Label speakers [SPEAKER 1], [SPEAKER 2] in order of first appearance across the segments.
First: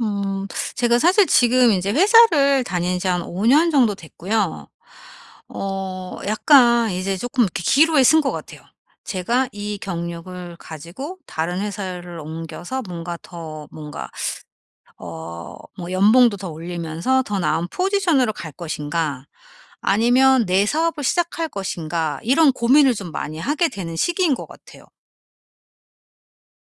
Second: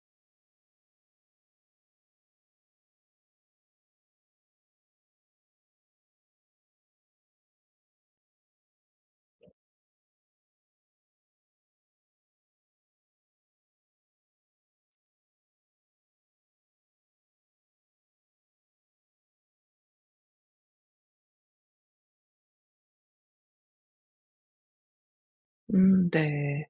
[SPEAKER 1] 음. 제가 사실 지금 이제 회사를 다닌 지 한 5년 정도 됐고요. 약간 이제 조금 이렇게 기로에 쓴 것 같아요. 제가 이 경력을 가지고 다른 회사를 옮겨서 뭔가 더 뭔가 뭐 연봉도 더 올리면서 더 나은 포지션으로 갈 것인가, 아니면 내 사업을 시작할 것인가, 이런 고민을 좀 많이 하게 되는 시기인 것 같아요.
[SPEAKER 2] 네.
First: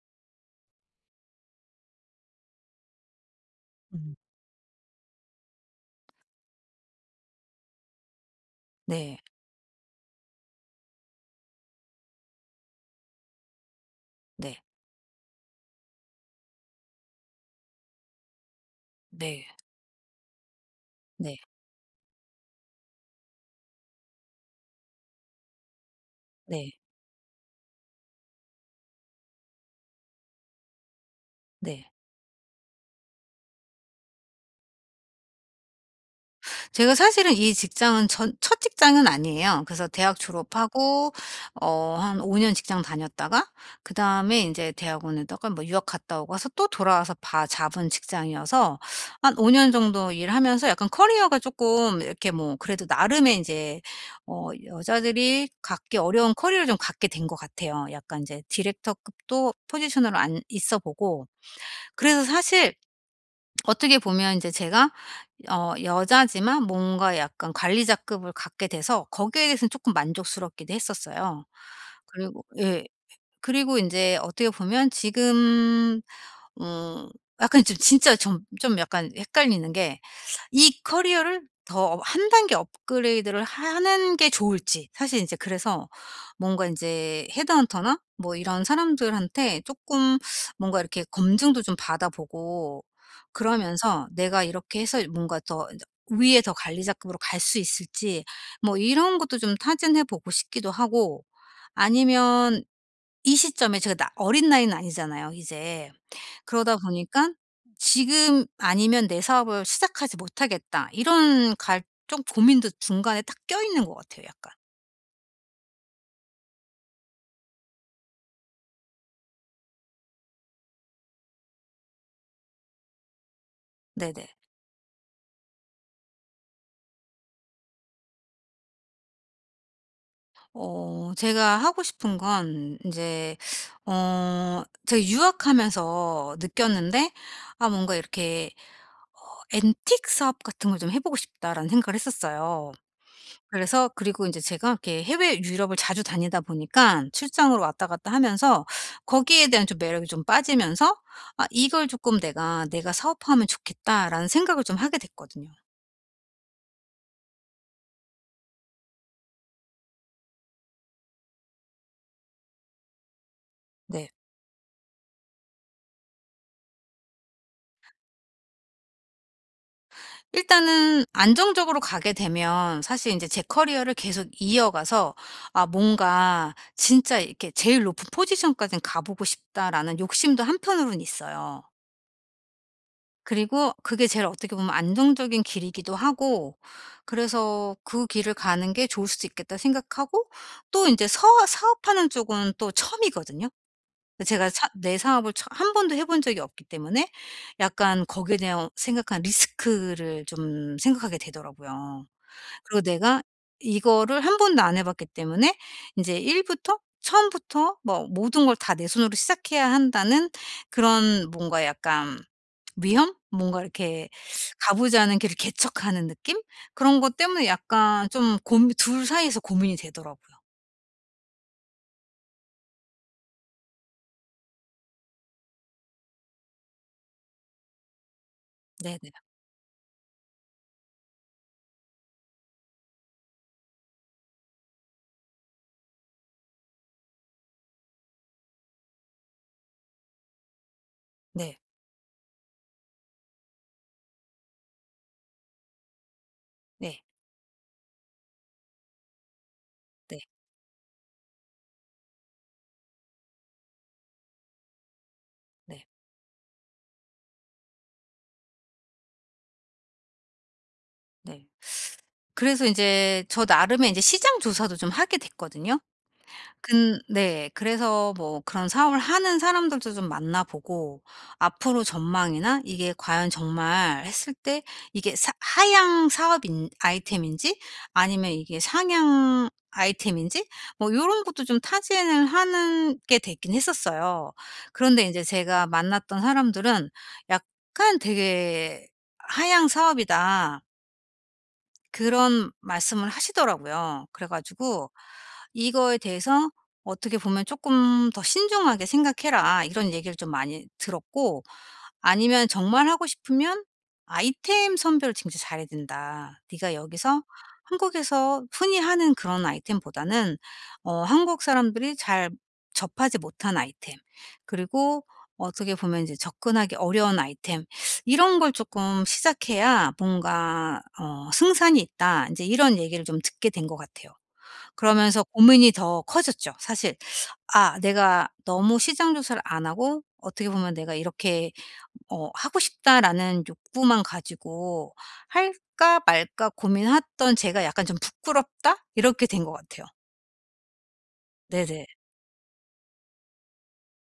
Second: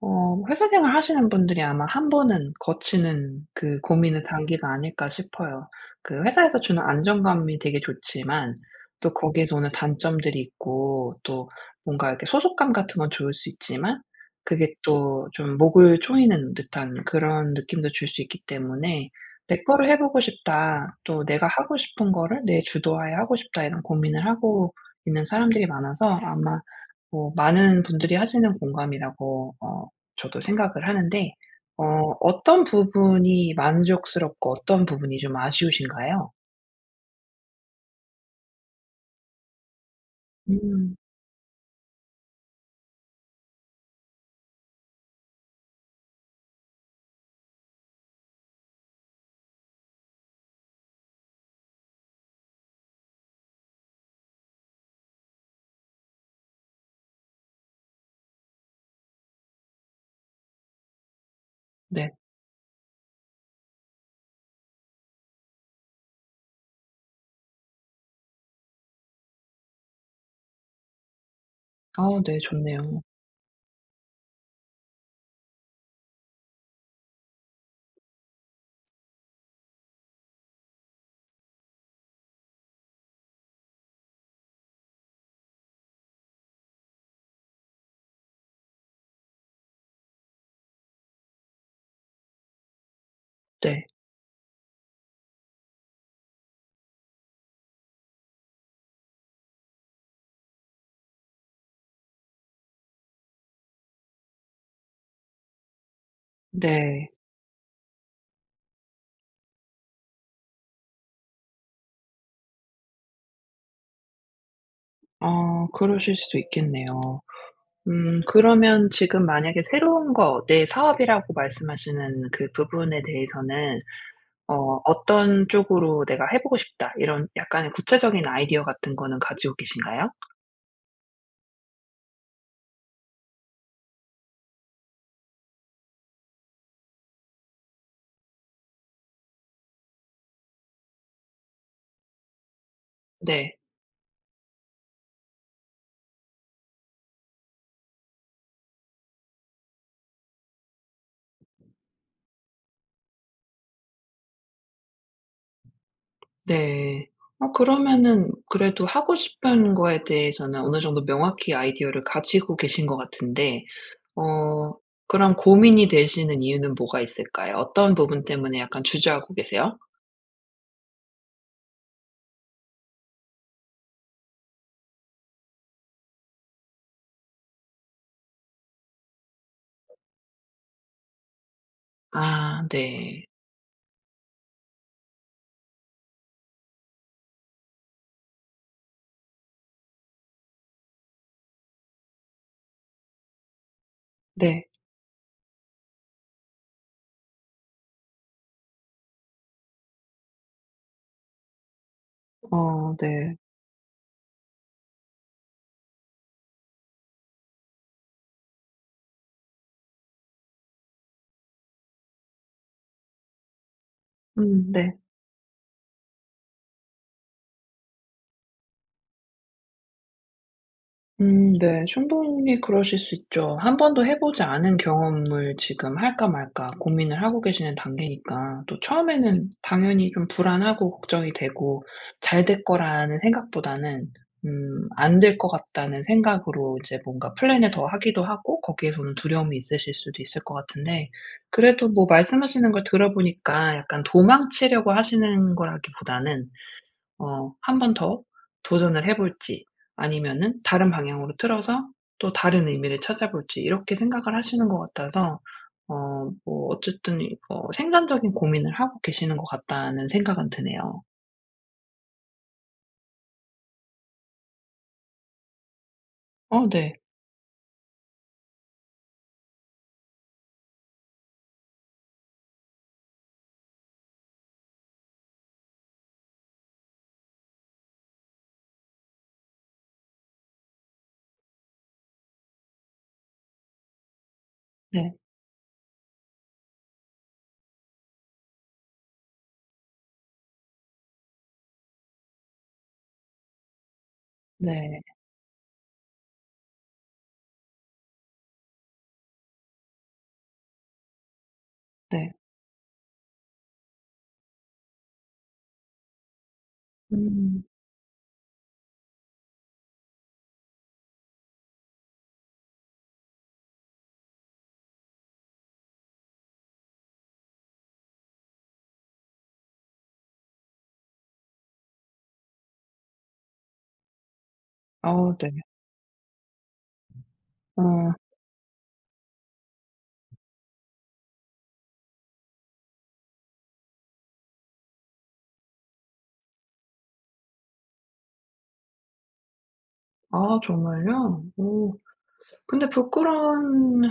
[SPEAKER 2] 어 회사 생활 하시는 분들이 아마 한 번은 거치는 그
[SPEAKER 1] 음.
[SPEAKER 2] 고민의 단계가 아닐까 싶어요. 그 회사에서 주는 안정감이 되게 좋지만 또
[SPEAKER 1] 네.
[SPEAKER 2] 거기에서 오는 단점들이 있고 또 뭔가 이렇게 소속감 같은 건 좋을 수 있지만
[SPEAKER 1] 네.
[SPEAKER 2] 그게 또 좀 목을 조이는 듯한 그런 느낌도 줄 수 있기 때문에
[SPEAKER 1] 네.
[SPEAKER 2] '내 거를 해 보고 싶다.' 또
[SPEAKER 1] 네.
[SPEAKER 2] '내가 하고 싶은 거를 내 주도하에 하고 싶다.' 이런 고민을 하고 있는 사람들이 많아서 아마
[SPEAKER 1] 네.
[SPEAKER 2] 뭐 많은 분들이 하시는 공감이라고 저도 생각을 하는데 어
[SPEAKER 1] 네.
[SPEAKER 2] 어떤 부분이 만족스럽고 어떤 부분이 좀 아쉬우신가요?
[SPEAKER 1] 제가 사실은 이 직장은 전 첫 직장은 아니에요. 그래서 대학
[SPEAKER 2] 음
[SPEAKER 1] 졸업하고 한 5년 직장 다녔다가, 그다음에 이제 대학원에다가 뭐 유학 갔다 오고 와서 또 돌아와서 바 잡은 직장이어서 한 5년 정도 일하면서 약간 커리어가 조금 이렇게 뭐 그래도 나름의 이제 여자들이 갖기 어려운 커리어를 좀 갖게 된 것 같아요. 약간 이제 디렉터급도 포지션으로 안 있어 보고.
[SPEAKER 2] 네.
[SPEAKER 1] 그래서 사실 어떻게 보면 이제 제가 여자지만 뭔가 약간 관리자급을 갖게 돼서 거기에 대해서는 조금 만족스럽기도 했었어요.
[SPEAKER 2] 아 네
[SPEAKER 1] 그리고 예.
[SPEAKER 2] 좋네요.
[SPEAKER 1] 그리고 이제 어떻게 보면 지금 음 약간 좀 진짜 좀 약간 헷갈리는 게, 이 커리어를 더 한 단계 업그레이드를 하는 게 좋을지 사실 인제. 그래서 뭔가 인제 헤드헌터나 뭐 이런 사람들한테 쪼끔 뭔가 이렇게 검증도 좀 받아보고,
[SPEAKER 2] 네.
[SPEAKER 1] 그러면서 내가 이렇게 해서 뭔가 더 인제 위에 더 관리자급으로 갈 수 있을지 뭐 이런 것도 좀 타진해 보고 싶기도 하고, 아니면 이 시점에 제가 나 어린 나이는 아니잖아요 이제. 그러다 보니
[SPEAKER 2] 네.
[SPEAKER 1] 까 '지금 아니면 내 사업을 시작하지 못하겠다.' 이런 갈 좀 고민도 중간에 딱 껴있는 것 같아요 약간.
[SPEAKER 2] 아 그러실 수 있겠네요. 그러면 지금 만약에 새로운 거 내 사업이라고 말씀하시는 그 부분에 대해서는
[SPEAKER 1] 네네.
[SPEAKER 2] 어떤 쪽으로 '내가 해 보고 싶다.' 이런 약간의 구체적인 아이디어 같은 거는 가지고 계신가요?
[SPEAKER 1] 제가 하고 싶은 건 이제 어 제가 유학하면서 느꼈는데 '아 뭔가 이렇게 앤틱 사업 같은 걸 좀 해 보고 싶다.'라는 생각을 했었어요.
[SPEAKER 2] 네.
[SPEAKER 1] 그래서. 그리고 인제 제가 이렇게 해외 유럽을 자주 다니다 보니깐 출장으로 왔다 갔다 하면서 거기에 대한 좀 매력이 좀 빠지면서 '아 이걸 쪼끔 내가 사업화하면 좋겠다.'라는 생각을 좀 하게 됐거든요.
[SPEAKER 2] 네. 그러면은 그래도 하고 싶은 거에 대해서는 어느 정도 명확히 아이디어를 가지고 계신 것 같은데
[SPEAKER 1] 네.
[SPEAKER 2] 어 그럼 고민이 되시는 이유는 뭐가 있을까요? 어떤 부분 때문에 약간 주저하고 계세요?
[SPEAKER 1] 일단은 안정적으로 가게 되면 사실 인제 제 커리어를 계속 이어가서 '아 뭔가 진짜 이렇게 제일 높은 포지션까진 가 보고 싶다.'라는 욕심도 한편으로는 있어요.
[SPEAKER 2] 아 네.
[SPEAKER 1] 그리고 그게 제일 어떻게 보면 안정적인 길이기도 하고, 그래서 '그 길을 가는 게 좋을 수도 있겠다.' 생각하고. 또 이제 서 사업하는 쪽은 또 처음이거든요. 제가
[SPEAKER 2] 네.
[SPEAKER 1] 사 내 사업을 처 한 번도 해본 적이 없기 때문에 약간 거기에 대한 생각한 리스크를 좀 생각하게 되더라고요. 그리고
[SPEAKER 2] 어
[SPEAKER 1] 내가
[SPEAKER 2] 네.
[SPEAKER 1] 이거를 한 번도 안 해 봤기 때문에 이제1 부터 처음부터 뭐 모든 걸 다 내 손으로 시작해야 한다는, 그런 뭔가 약간 위험? 뭔가 이렇게 가 보지
[SPEAKER 2] 네.
[SPEAKER 1] 않은 길을 개척하는 느낌? 그런 것 때문에 약간 좀 고민, 둘 사이에서 고민이 되더라고요.
[SPEAKER 2] 네. 충분히 그러실 수 있죠. 한 번도 해 보지 않은 경험을 지금 할까 말까 고민을 하고 계시는 단계니까 또
[SPEAKER 1] 네네.
[SPEAKER 2] 처음에는 당연히 좀 불안하고 걱정이 되고 '잘 될 거라.'는 생각보다는 '안 될 것 같다.'는 생각으로 이제 뭔가 플랜을 더 하기도 하고 거기에서 는 두려움이 있으실 수도 있을 것 같은데
[SPEAKER 1] 네. 네.
[SPEAKER 2] 그래도 뭐 말씀하시는 걸 들어 보니까 약간 도망치려고 하시는 거라기보다는
[SPEAKER 1] 네.
[SPEAKER 2] 한 번 더 도전을 해 볼지
[SPEAKER 1] 네.
[SPEAKER 2] 아니면은 다른 방향으로 틀어서 또 다른 의미를 찾아볼지 이렇게 생각을 하시는 것 같아서
[SPEAKER 1] 네.
[SPEAKER 2] 뭐 어쨌든 이거 생산적인 고민을 하고 계시는 것 같다는 생각은 드네요.
[SPEAKER 1] 네. 그래서 이제 저 나름의 이제 시장 조사도 좀 하게 됐거든요.
[SPEAKER 2] 어 네.
[SPEAKER 1] 근 네. 그래서 뭐 그런 사업을 하는 사람들도 좀 만나 보고 앞으로 전망이나, 이게 과연 정말 했을 때 이게 사 하향 사업인 아이템인지, 아니면 이게 상향 아이템인지, 뭐 요런 것도 좀 타진을 하는 게 됐긴 했었어요. 그런데
[SPEAKER 2] 네.
[SPEAKER 1] 인제 제가 만났던 사람들은 약간 되게 "하향 사업이다." 그런 말씀을 하시더라고요. 그래 가지고
[SPEAKER 2] 네.
[SPEAKER 1] "이거에 대해서 어떻게 보면 조금 더 신중하게 생각해라." 이런 얘기를 좀 많이 들었고,
[SPEAKER 2] 네.
[SPEAKER 1] 아니면 정말 하고 싶으면 "아이템 선별을 진짜 잘해야 된다. 네가 여기서
[SPEAKER 2] 음.
[SPEAKER 1] 한국에서 흔히 하는 그런 아이템보다는 한국 사람들이 잘 접하지 못한 아이템, 그리고 어떻게 보면 이제 접근하기 어려운 아이템, 이런 걸 조금 시작해야 뭔가 '승산이 있다.'" 인제 이런 얘기를 좀 듣게 된 것 같아요. 그러면서
[SPEAKER 2] 어 네.
[SPEAKER 1] 고민이 더 커졌죠, 사실. '아
[SPEAKER 2] 어.
[SPEAKER 1] 내가 너무 시장 조사를 안 하고 어떻게 보면 내가 이렇게 하고 싶다.'라는 욕구만 가지고 '할까 말까 고민했던 제가 약간 좀 부끄럽다.' 이렇게 된 것 같아요.
[SPEAKER 2] 아 정말요?
[SPEAKER 1] 네네.
[SPEAKER 2] 오. 근데 부끄러운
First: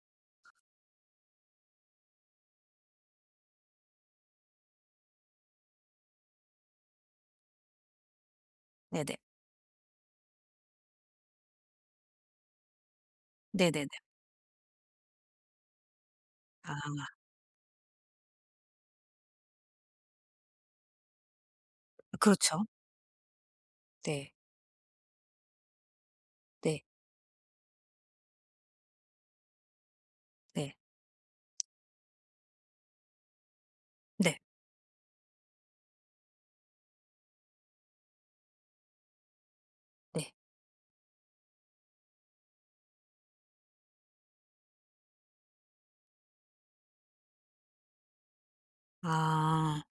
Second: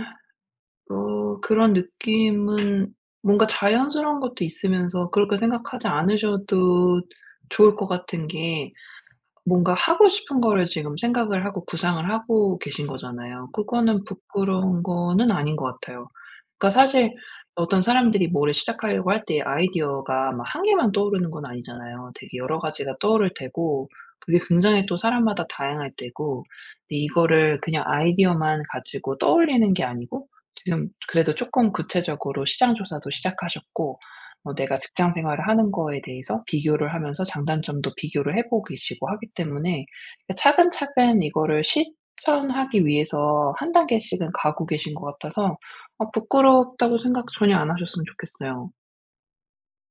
[SPEAKER 2] 그런 느낌은 뭔가 자연스러운 것도 있으면서 그렇게 생각하지 않으셔도 좋을 것 같은 게
[SPEAKER 1] 네네.
[SPEAKER 2] 뭔가 하고 싶은 거를 지금 생각을 하고 구상을 하고 계신 거잖아요.
[SPEAKER 1] 네네네.
[SPEAKER 2] 그거는 부끄러운 거는 아닌 것 같아요. 그러니까
[SPEAKER 1] 아
[SPEAKER 2] 사실 어떤 사람들이 뭐를 시작하려고 할 때 아이디어가 막 한 개만 떠오르는 건 아니잖아요. 되게 여러
[SPEAKER 1] 그렇죠.
[SPEAKER 2] 가지가 떠오를 테고
[SPEAKER 1] 네.
[SPEAKER 2] 그게 굉장히 또 사람마다 다양할 테고
[SPEAKER 1] 네.
[SPEAKER 2] 근데 이거를 그냥 아이디어만 가지고 떠올리는 게 아니고
[SPEAKER 1] 네.
[SPEAKER 2] 지금 그래도 조금 구체적으로 시장 조사도 시작하셨고
[SPEAKER 1] 네.
[SPEAKER 2] 내가 직장 생활을 하는 거에 대해서 비교를 하면서 장단점도 비교를 해 보시고 하기 때문에
[SPEAKER 1] 네.
[SPEAKER 2] 그 차근차근 이거를 실천하기 위해서 한 단계씩은 가고 계신 것 같아서 부끄럽다고 생각 전혀 안 하셨으면 좋겠어요.
[SPEAKER 1] 아.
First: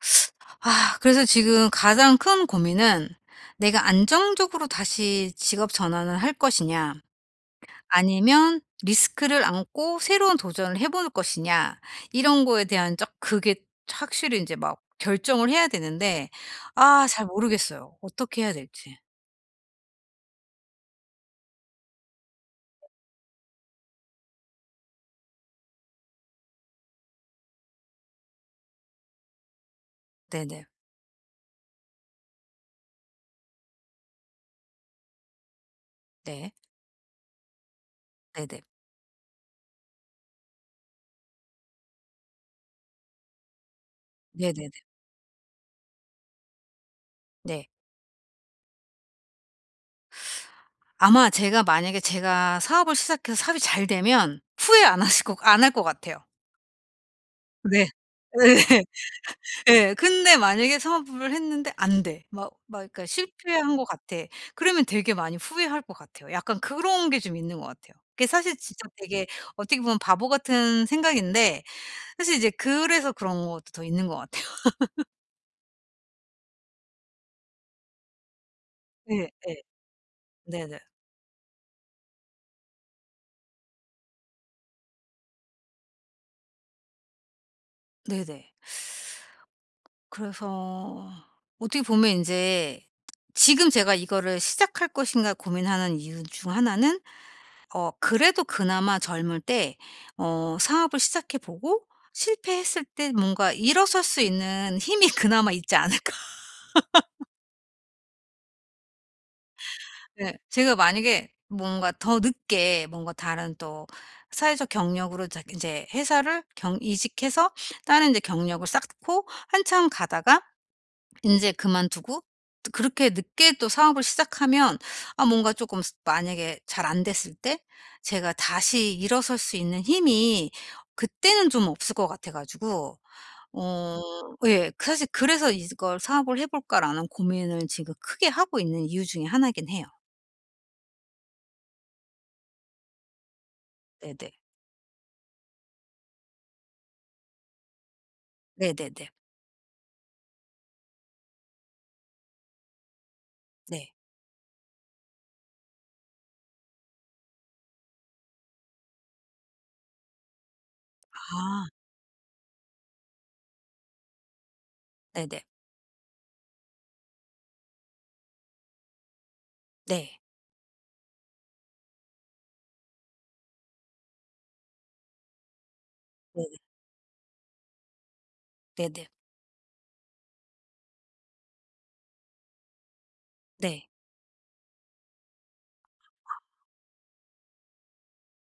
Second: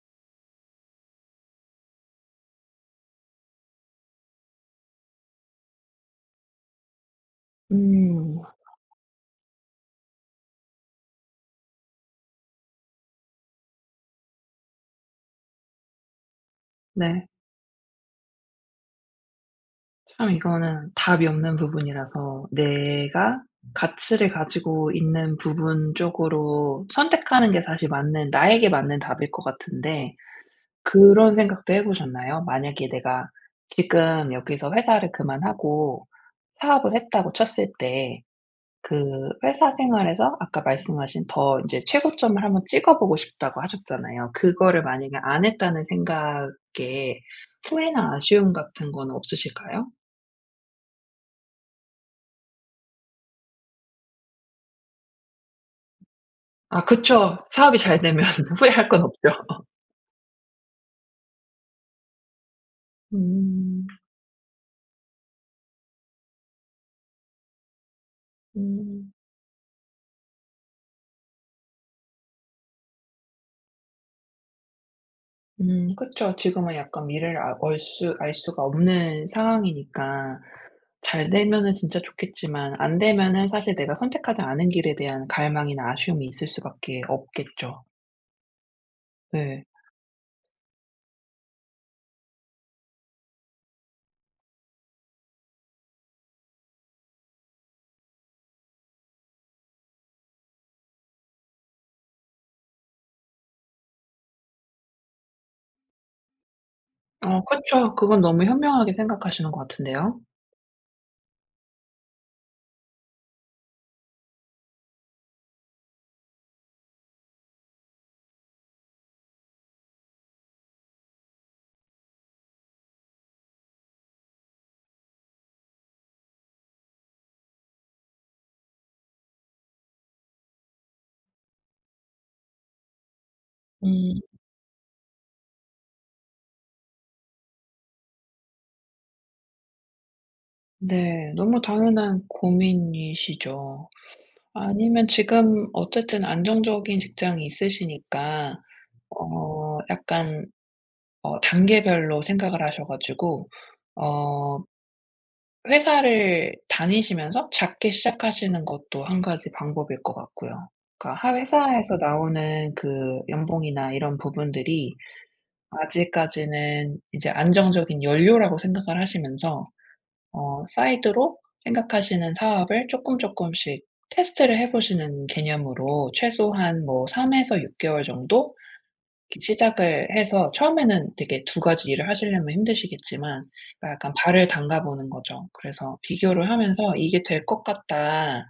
[SPEAKER 1] 아 그래서 지금 가장 큰 고민은 내가 안정적으로 다시 직업 전환을 할 것이냐,
[SPEAKER 2] 음.
[SPEAKER 1] 아니면 리스크를 안고 새로운 도전을 해볼 것이냐, 이런 거에 대한 적 그게 확실히 이제 막 결정을 해야 되는데 아 잘
[SPEAKER 2] 네.
[SPEAKER 1] 모르겠어요, 어떻게 해야 될지.
[SPEAKER 2] 참 이거는 답이 없는 부분이라서 내가 가치를 가지고 있는 부분 쪽으로 선택하는 게 사실 맞는 나에게 맞는 답일 것 같은데
[SPEAKER 1] 네네.
[SPEAKER 2] 그런 생각도 해 보셨나요? 만약에 내가 지금 여기서 회사를 그만하고
[SPEAKER 1] 네.
[SPEAKER 2] 사업을 했다고 쳤을 때
[SPEAKER 1] 네네.
[SPEAKER 2] 그 회사 생활에서 아까 말씀하신 더 인제 최고점을 한번 찍어 보고 싶다고 하셨잖아요.
[SPEAKER 1] 네네네.
[SPEAKER 2] 그거를 만약에 안 했다는 생각에
[SPEAKER 1] 네.
[SPEAKER 2] 후회나 아쉬움 같은 거는 없으실까요?
[SPEAKER 1] 아마 제가 만약에 제가 사업을 시작해서 사업이 잘 되면 후회 안 할 것 같아요.
[SPEAKER 2] 아 그쵸. 사업이
[SPEAKER 1] 네.
[SPEAKER 2] 잘 되면 후회할 건 없죠.
[SPEAKER 1] 예. 근데 만약에 사업을 했는데 안 돼. 막 그러니까 '실패한 것
[SPEAKER 2] 음.
[SPEAKER 1] 같아.' 그러면 되게 많이 후회할 것 같아요. 약간 그런 게 좀 있는 것 같아요. 그게 사실 진짜
[SPEAKER 2] 음.
[SPEAKER 1] 되게 어떻게 보면 바보 같은 생각인데, 사실 이제 그래서 그런 것도 더 있는 것 같아요.
[SPEAKER 2] 그쵸. 지금은 약간 미래를 아 얼 수 알 수가
[SPEAKER 1] 예
[SPEAKER 2] 없는
[SPEAKER 1] 예.
[SPEAKER 2] 상황이니까
[SPEAKER 1] 네네.
[SPEAKER 2] 잘 되면은 진짜 좋겠지만 안 되면은 사실 내가 선택하지 않은 길에 대한 갈망이나 아쉬움이 있을 수밖에 없겠죠.
[SPEAKER 1] 네네.
[SPEAKER 2] 네.
[SPEAKER 1] 그래서 어떻게 보면 인제 지금 제가 이거를 시작할 것인가 고민하는 이유 중 하나는 그래도 그나마 젊을 때 사업을 시작해 보고 실패했을 때 뭔가 일어설 수 있는 힘이 그나마 있지 않을까.
[SPEAKER 2] 어 그쵸. 그건 너무 현명하게 생각하시는 것 같은데요.
[SPEAKER 1] 네. 제가 만약에 뭔가 더 늦게 뭔가 다른, 또 사회적 경력으로 자제 회사를 경 이직해서 다른 이제 경력을 쌓고 한참 가다가 인제 그만두고 또 그렇게 늦게 또 사업을 시작하면 아 뭔가 쪼끔 스 만약에 잘 안 됐을 때 제가 다시 일어설 수 있는 힘이 그때는 좀 없을 것 같아 가지고. 어
[SPEAKER 2] 음
[SPEAKER 1] 예. 그 사실 그래서 '이걸 사업을 해 볼까.'라는 고민을 지금 크게 하고 있는 이유 중에 하나긴 해요.
[SPEAKER 2] 네. 너무 당연한 고민이시죠.
[SPEAKER 1] 네네.
[SPEAKER 2] 아니면 지금 어쨌든 안정적인 직장이 있으시니까
[SPEAKER 1] 네네네.
[SPEAKER 2] 약간 단계별로 생각을 하셔 가지고
[SPEAKER 1] 네.
[SPEAKER 2] 어 회사를 다니시면서 작게 시작하시는 것도 한 가지 방법일 것 같고요. 그러니까 하
[SPEAKER 1] 아
[SPEAKER 2] 회사에서 나오는 그 연봉이나 이런 부분들이
[SPEAKER 1] 네네.
[SPEAKER 2] 아직까지는 이제 안정적인 연료라고 생각을 하시면서
[SPEAKER 1] 네.
[SPEAKER 2] 사이드로 생각하시는 사업을 조금 조금씩 테스트를 해 보시는 개념으로
[SPEAKER 1] 네네.
[SPEAKER 2] 최소한 뭐 3 에서 6 개월 정도
[SPEAKER 1] 네네.
[SPEAKER 2] 이렇게 시작을 해서 처음에는 되게 두 가지 일을 하시려면 힘드시겠지만
[SPEAKER 1] 네.
[SPEAKER 2] 그러니까 약간 발을 담가 보는 거죠. 그래서 비교를 하면서 '이게 될 것 같다.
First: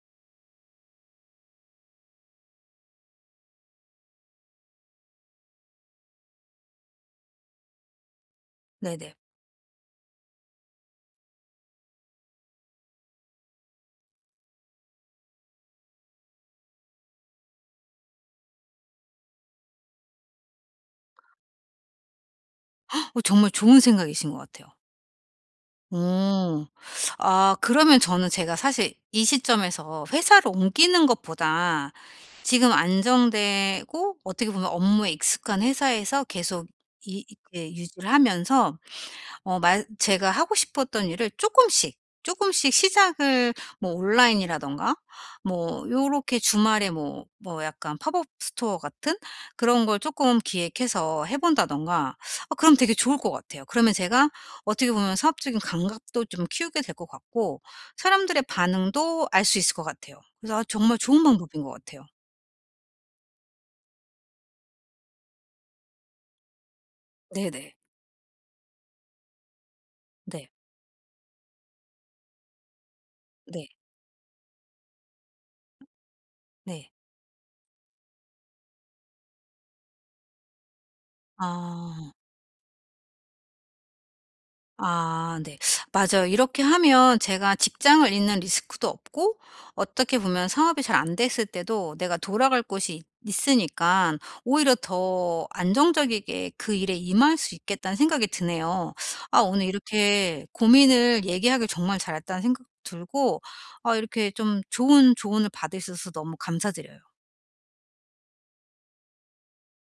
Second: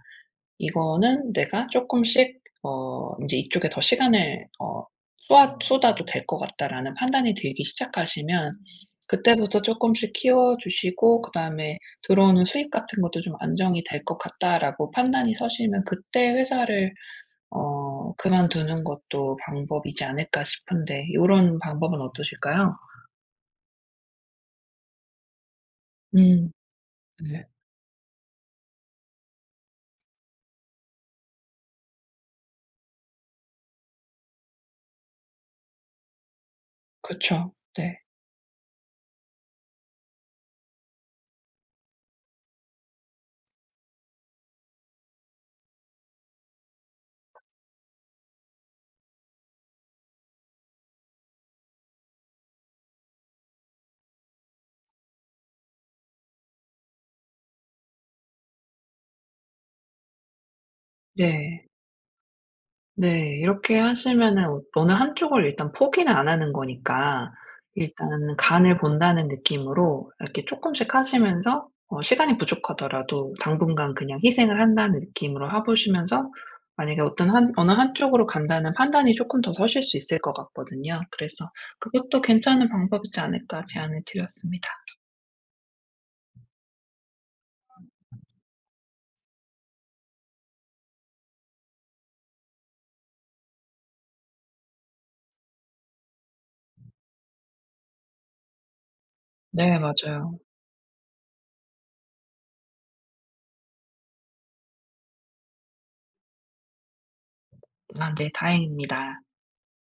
[SPEAKER 2] 이거는 내가 쪼끔씩 인제 이쪽에 더 시간을 쏟아도 될 것 같다.'라는 판단이 들기 시작하시면
[SPEAKER 1] 네네.
[SPEAKER 2] 그때부터 쪼끔씩 키워 주시고 그다음에 '들어오는 수입 같은 것도 좀 안정이 될 것 같다.'라고 판단이 서시면 그때 회사를 그만두는 것도 방법이지 않을까 싶은데 요런 방법은 어떠실까요?
[SPEAKER 1] 정말 좋은 생각이신 것 같아요.
[SPEAKER 2] 음.
[SPEAKER 1] 음.
[SPEAKER 2] 네.
[SPEAKER 1] 아 그러면 저는 제가 사실 이 시점에서 회사를 옮기는 것보다 지금 안정되고 어떻게 보면 업무에 익숙한 회사에서 계속 이
[SPEAKER 2] 그쵸.
[SPEAKER 1] 이렇게
[SPEAKER 2] 네.
[SPEAKER 1] 유지를 하면서 어 제가 하고 싶었던 일을 조금씩 조금씩 시작을, 뭐 온라인이라든가 뭐 요렇게 주말에 뭐 약간 팝업 스토어 같은 그런 걸 조금 기획해서 해 본다든가. 그럼 되게 좋을 것 같아요. 그러면 제가 어떻게 보면 사업적인 감각도 좀 키우게 될 것 같고, 사람들의 반응도 알 수 있을 것 같아요. 그래서 아 정말 좋은 방법인
[SPEAKER 2] 네.
[SPEAKER 1] 것 같아요.
[SPEAKER 2] 네. 이렇게 하시면은 어느 한쪽을 일단 포기는 안 하는 거니까
[SPEAKER 1] 네네.
[SPEAKER 2] 일단 간을 본다는 느낌으로 이렇게
[SPEAKER 1] 네.
[SPEAKER 2] 쪼끔씩 하시면서 시간이 부족하더라도
[SPEAKER 1] 네.
[SPEAKER 2] 당분간 그냥 희생을 한다는 느낌으로 해 보시면서
[SPEAKER 1] 네.
[SPEAKER 2] 만약에 어떤 한 어느 한쪽으로 간다는 판단이 쪼끔 더 서실 수 있을 것 같거든요. 그래서
[SPEAKER 1] 아.
[SPEAKER 2] 그것도 괜찮은 방법이지 않을까 제안을 드렸습니다.
[SPEAKER 1] 아 네. 맞아요. 이렇게 하면 제가 직장을 잃는 리스크도 없고 어떻게 보면 사업이 잘 안 됐을 때도 내가 돌아갈 곳이 있 있으니까 오히려 더 안정적이게 그 일에 임할 수 있겠다는 생각이 드네요. 아 오늘
[SPEAKER 2] 네 맞아요.
[SPEAKER 1] 이렇게 고민을 얘기하길 정말 잘했다는 생각 들고, 아 이렇게 좀 좋은 조언을 받을 수 있어서 너무 감사드려요.
[SPEAKER 2] 아 네 다행입니다.